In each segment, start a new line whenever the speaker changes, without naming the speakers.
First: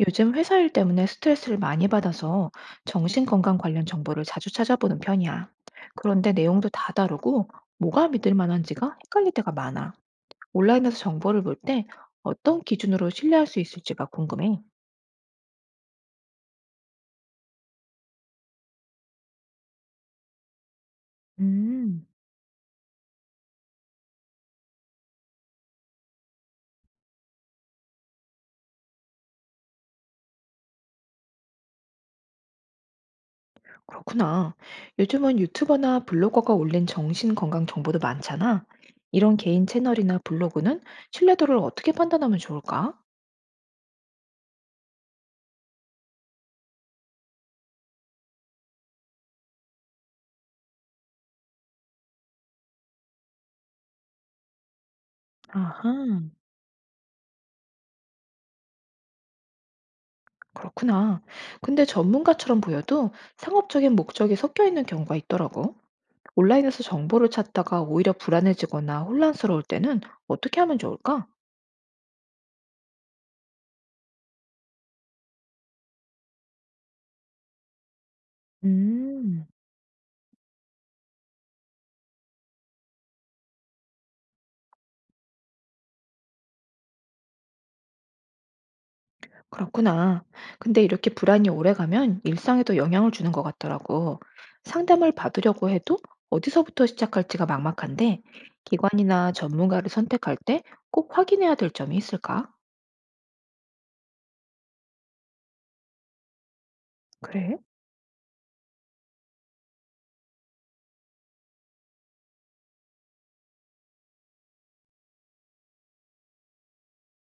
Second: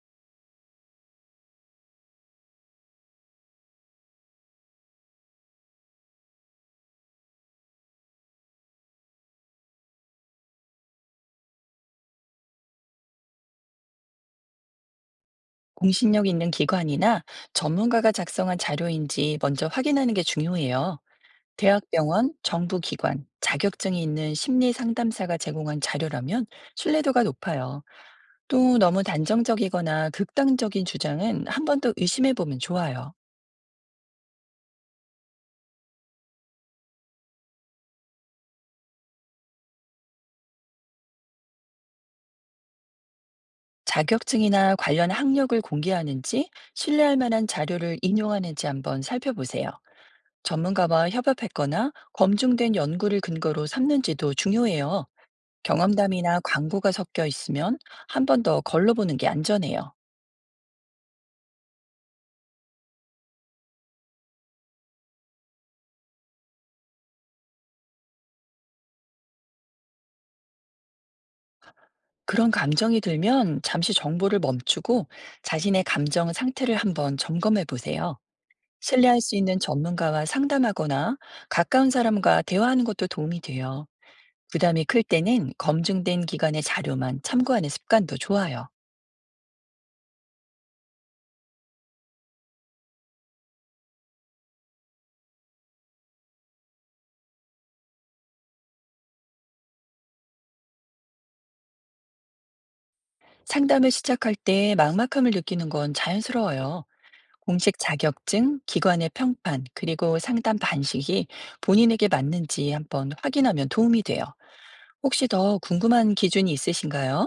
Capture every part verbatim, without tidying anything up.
요즘 회사 일 때문에 스트레스를 많이 받아서 정신건강 관련 정보를 자주 찾아보는 편이야. 그런데 내용도 다 다르고 뭐가 믿을 만한지가 헷갈릴 때가 많아. 온라인에서 정보를 볼 때 어떤 기준으로 신뢰할 수 있을지가 궁금해.
공신력 있는 기관이나 전문가가 작성한 자료인지 먼저 확인하는 게 중요해요.
음,
대학병원, 정부기관, 자격증이 있는 심리 상담사가 제공한 자료라면 신뢰도가 높아요. 또 너무 단정적이거나 극단적인 주장은 한 번 더 의심해 보면 좋아요.
그렇구나. 요즘은 유튜버나 블로거가 올린 정신건강 정보도 많잖아. 이런 개인 채널이나 블로그는 신뢰도를 어떻게 판단하면 좋을까?
자격증이나 관련 학력을 공개하는지 신뢰할 만한 자료를 인용하는지 한번 살펴보세요. 전문가와 협업했거나 검증된 연구를 근거로 삼는지도 중요해요.
아하.
경험담이나 광고가 섞여 있으면 한 번 더 걸러보는 게 안전해요.
그렇구나. 근데 전문가처럼 보여도 상업적인 목적이 섞여 있는 경우가 있더라고. 온라인에서 정보를 찾다가 오히려 불안해지거나 혼란스러울 때는 어떻게 하면 좋을까?
그런 감정이 들면 잠시 정보를 멈추고 자신의 감정 상태를 한번 점검해 보세요. 신뢰할 수
음,
있는 전문가와 상담하거나 가까운 사람과 대화하는 것도 도움이 돼요. 부담이 클 때는 검증된 기관의 자료만 참고하는 습관도 좋아요.
그렇구나. 근데 이렇게 불안이 오래가면 일상에도 영향을 주는 것 같더라고. 상담을 받으려고 해도 어디서부터 시작할지가 막막한데, 기관이나 전문가를 선택할 때 꼭 확인해야 될 점이 있을까?
상담을 시작할 때 막막함을 느끼는 건 자연스러워요.
그래?
공식 자격증, 기관의 평판, 그리고 상담 방식이 본인에게 맞는지 한번 확인하면 도움이 돼요. 혹시 더 궁금한 기준이 있으신가요?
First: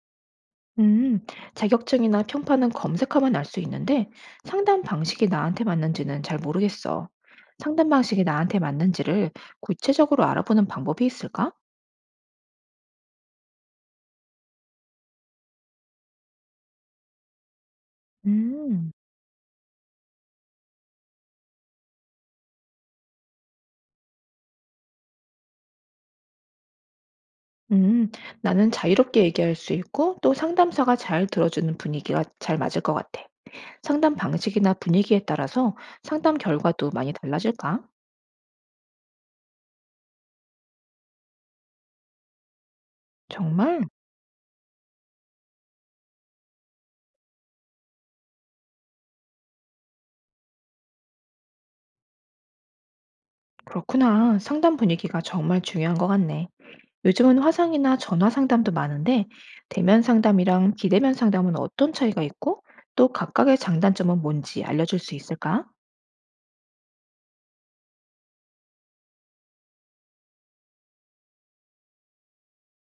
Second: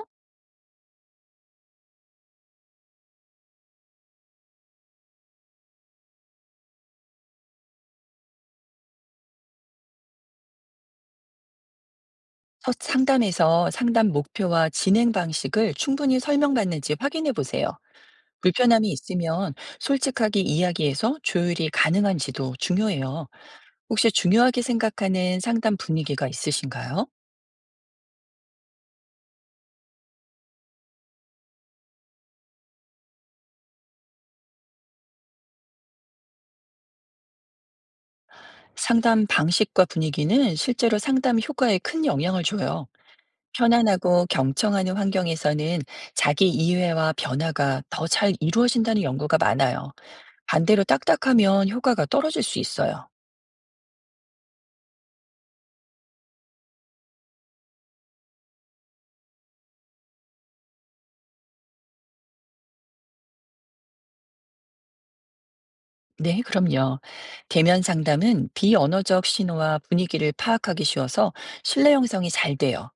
음, 자격증이나 평판은 검색하면 알 수 있는데 상담 방식이 나한테 맞는지는 잘 모르겠어. 상담 방식이 나한테 맞는지를 구체적으로 알아보는 방법이 있을까?
첫 상담에서 상담 목표와 진행 방식을 충분히 설명받는지 확인해 보세요. 불편함이
음,
있으면 솔직하게 이야기해서 조율이 가능한지도 중요해요. 혹시 중요하게 생각하는 상담 분위기가 있으신가요?
음, 나는 자유롭게 얘기할 수 있고 또 상담사가 잘 들어주는 분위기가 잘 맞을 것 같아. 상담 방식이나 분위기에 따라서 상담 결과도 많이 달라질까?
상담 방식과 분위기는 실제로 상담 효과에 큰 영향을 줘요.
정말?
편안하고 경청하는 환경에서는 자기 이해와 변화가 더 잘 이루어진다는 연구가 많아요. 반대로 딱딱하면 효과가 떨어질 수 있어요.
그렇구나. 상담 분위기가 정말 중요한 것 같네. 요즘은 화상이나 전화 상담도 많은데 대면 상담이랑 비대면 상담은 어떤 차이가 있고 또 각각의 장단점은 뭔지 알려줄 수 있을까?
네, 그럼요. 대면 상담은 비언어적 신호와 분위기를 파악하기 쉬워서 신뢰 형성이 잘 돼요.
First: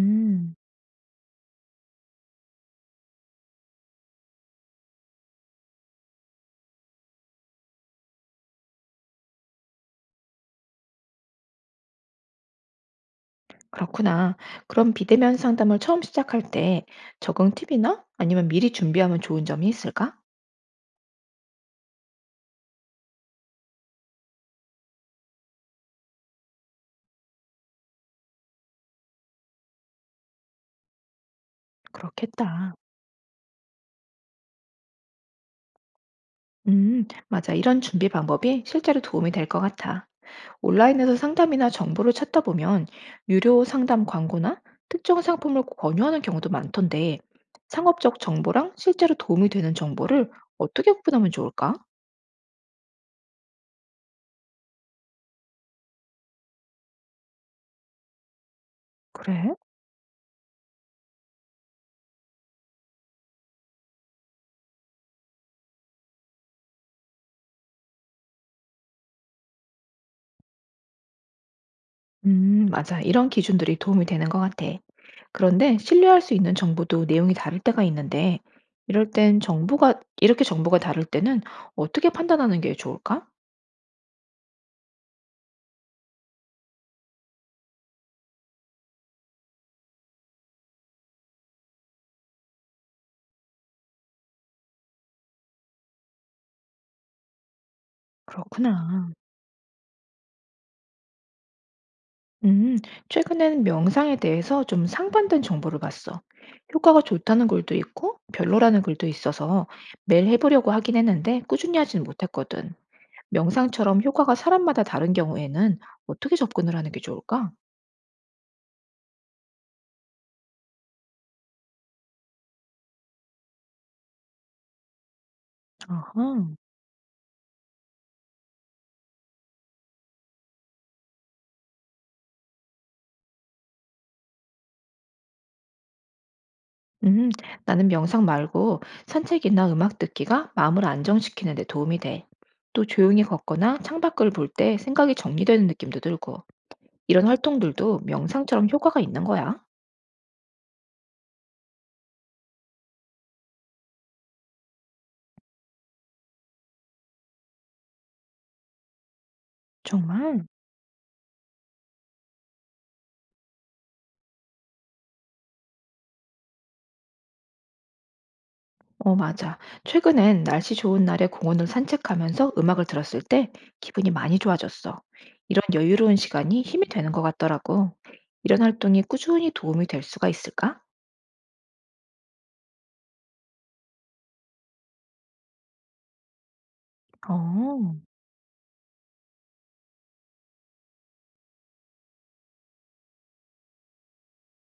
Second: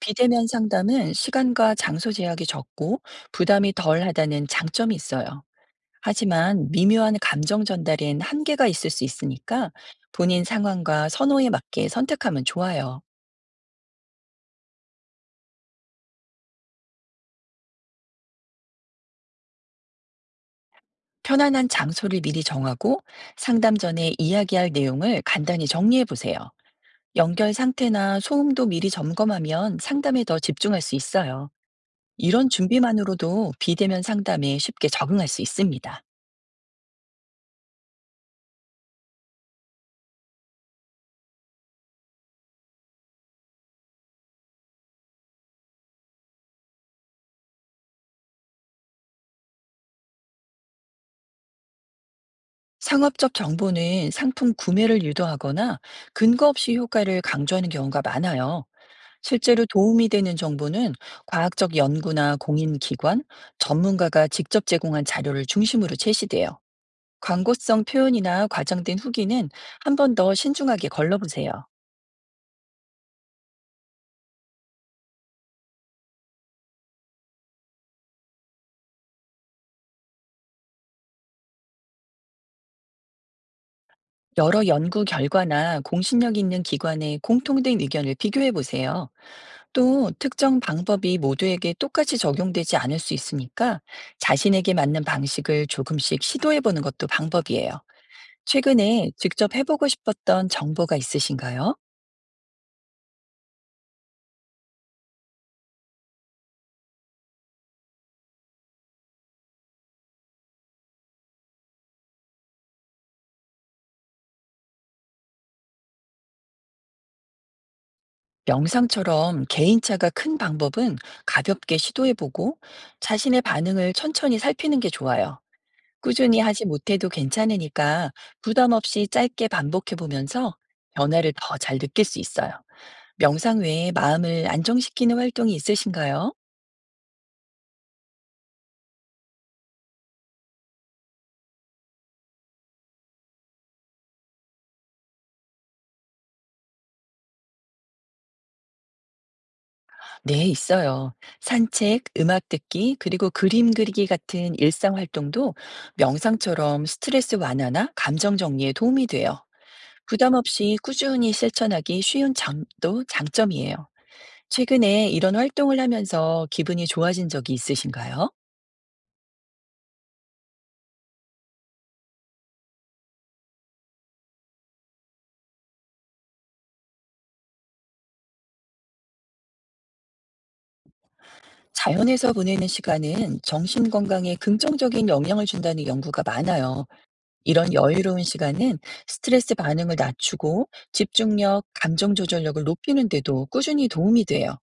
비대면 상담은 시간과 장소 제약이 적고 부담이 덜 하다는 장점이 있어요. 하지만 미묘한 감정 전달엔 한계가 있을 수 있으니까 본인 상황과 선호에 맞게 선택하면 좋아요.
그렇구나. 그럼 비대면 상담을 처음 시작할 때 적응 팁이나 아니면 미리 준비하면 좋은 점이 있을까?
편안한 장소를 미리 정하고 상담 전에 이야기할 내용을 간단히 정리해 보세요. 연결 상태나 소음도 미리 점검하면 상담에 더 집중할 수 있어요. 이런
그렇겠다.
준비만으로도 비대면 상담에 쉽게 적응할 수 있습니다.
음, 맞아. 이런 준비 방법이 실제로 도움이 될 것 같아. 온라인에서 상담이나 정보를 찾다 보면 유료 상담 광고나 특정 상품을 권유하는 경우도 많던데 상업적 정보랑 실제로 도움이 되는 정보를 어떻게 구분하면 좋을까?
상업적 정보는 상품 구매를 유도하거나 근거 없이 효과를 강조하는 경우가 많아요.
그래?
실제로 도움이 되는 정보는 과학적 연구나 공인기관, 전문가가 직접 제공한 자료를 중심으로 제시돼요. 광고성 표현이나 과장된 후기는 한 번 더 신중하게 걸러보세요.
음, 맞아. 이런 기준들이 도움이 되는 것 같아. 그런데 신뢰할 수 있는 정보도 내용이 다를 때가 있는데 이럴 땐 정보가, 이렇게 정보가 다를 때는 어떻게 판단하는 게 좋을까?
여러 연구 결과나 공신력 있는 기관의 공통된 의견을 비교해 보세요. 또 특정 방법이 모두에게 똑같이 적용되지 않을 수 있으니까 자신에게 맞는 방식을 조금씩 시도해 보는 것도 방법이에요.
그렇구나.
최근에 직접 해보고 싶었던 정보가 있으신가요?
음, 최근엔 명상에 대해서 좀 상반된 정보를 봤어. 효과가 좋다는 글도 있고 별로라는 글도 있어서 매일 해보려고 하긴 했는데 꾸준히 하진 못했거든. 명상처럼 효과가 사람마다 다른 경우에는 어떻게 접근을 하는 게 좋을까?
명상처럼 개인차가 큰 방법은 가볍게 시도해보고 자신의 반응을 천천히 살피는 게 좋아요. 꾸준히
아하.
하지 못해도 괜찮으니까 부담 없이 짧게 반복해보면서 변화를 더 잘 느낄 수 있어요. 명상 외에 마음을 안정시키는 활동이 있으신가요?
음, 나는 명상 말고 산책이나 음악 듣기가 마음을 안정시키는 데 도움이 돼. 또 조용히 걷거나 창밖을 볼 때 생각이 정리되는 느낌도 들고 이런 활동들도 명상처럼 효과가 있는 거야.
네, 있어요. 산책, 음악 듣기, 그리고 그림 그리기 같은 일상 활동도 명상처럼 스트레스 완화나 감정 정리에 도움이 돼요. 부담
정말?
없이 꾸준히 실천하기 쉬운 점도 장점이에요. 최근에 이런 활동을 하면서 기분이 좋아진 적이 있으신가요?
어, 맞아. 최근엔 날씨 좋은 날에 공원을 산책하면서 음악을 들었을 때 기분이 많이 좋아졌어. 이런 여유로운 시간이 힘이 되는 것 같더라고. 이런 활동이 꾸준히 도움이 될 수가 있을까?
자연에서 보내는 시간은 정신 건강에 긍정적인 영향을 준다는 연구가 많아요. 이런
어,
여유로운 시간은 스트레스 반응을 낮추고 집중력, 감정 조절력을 높이는 데도 꾸준히 도움이 돼요.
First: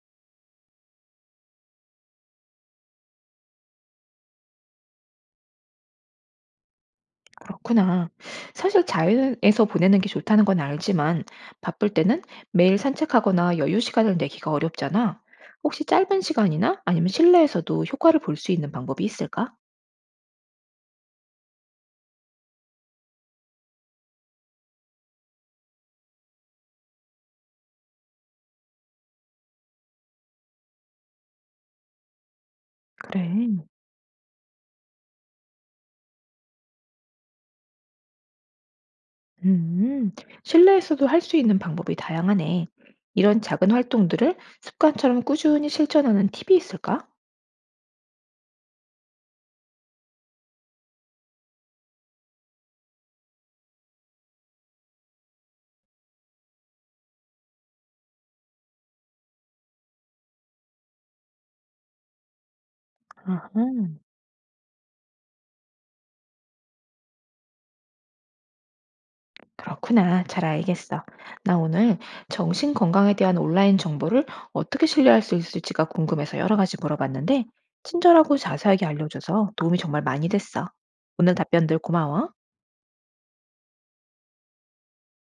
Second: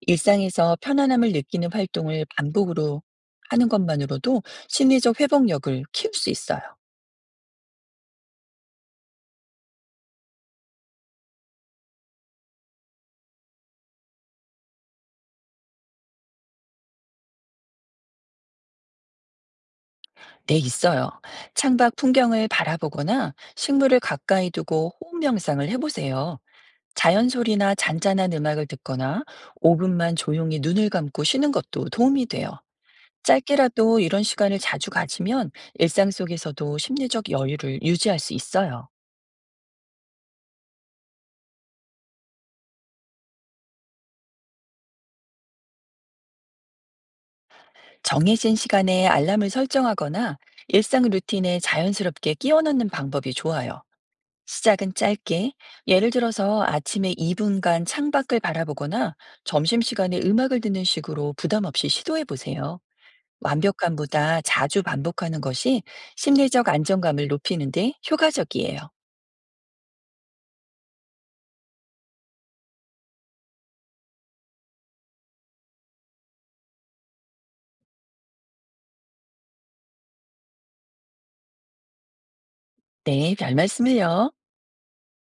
일상에서 편안함을 느끼는 활동을 반복으로 하는 것만으로도 심리적 회복력을 키울 수 있어요.
그렇구나. 사실 자연에서 보내는 게 좋다는 건 알지만 바쁠 때는 매일 산책하거나 여유 시간을 내기가 어렵잖아. 혹시 짧은 시간이나 아니면 실내에서도 효과를 볼 수 있는 방법이 있을까?
네, 있어요. 창밖 풍경을 바라보거나 식물을 가까이 두고 호흡 명상을 해보세요. 자연 소리나 잔잔한 음악을 듣거나 오 분만 조용히 눈을 감고 쉬는 것도 도움이 돼요.
그래.
짧게라도 이런 시간을 자주 가지면 일상 속에서도 심리적 여유를 유지할 수 있어요.
음, 실내에서도 할 수 있는 방법이 다양하네. 이런 작은 활동들을 습관처럼 꾸준히 실천하는 팁이 있을까?
정해진 시간에 알람을 설정하거나 일상 루틴에 자연스럽게 끼워 넣는 방법이 좋아요. 시작은 짧게, 예를 들어서 아침에 이 분간 창밖을 바라보거나 점심시간에 음악을 듣는 식으로 부담 없이 시도해 보세요.
아하.
완벽함보다 자주 반복하는 것이 심리적 안정감을 높이는데 효과적이에요.
그렇구나. 잘 알겠어. 나 오늘 정신 건강에 대한 온라인 정보를 어떻게 신뢰할 수 있을지가 궁금해서 여러 가지 물어봤는데, 친절하고 자세하게 알려줘서 도움이 정말 많이 됐어. 오늘 답변들 고마워.
네, 별 말씀을요.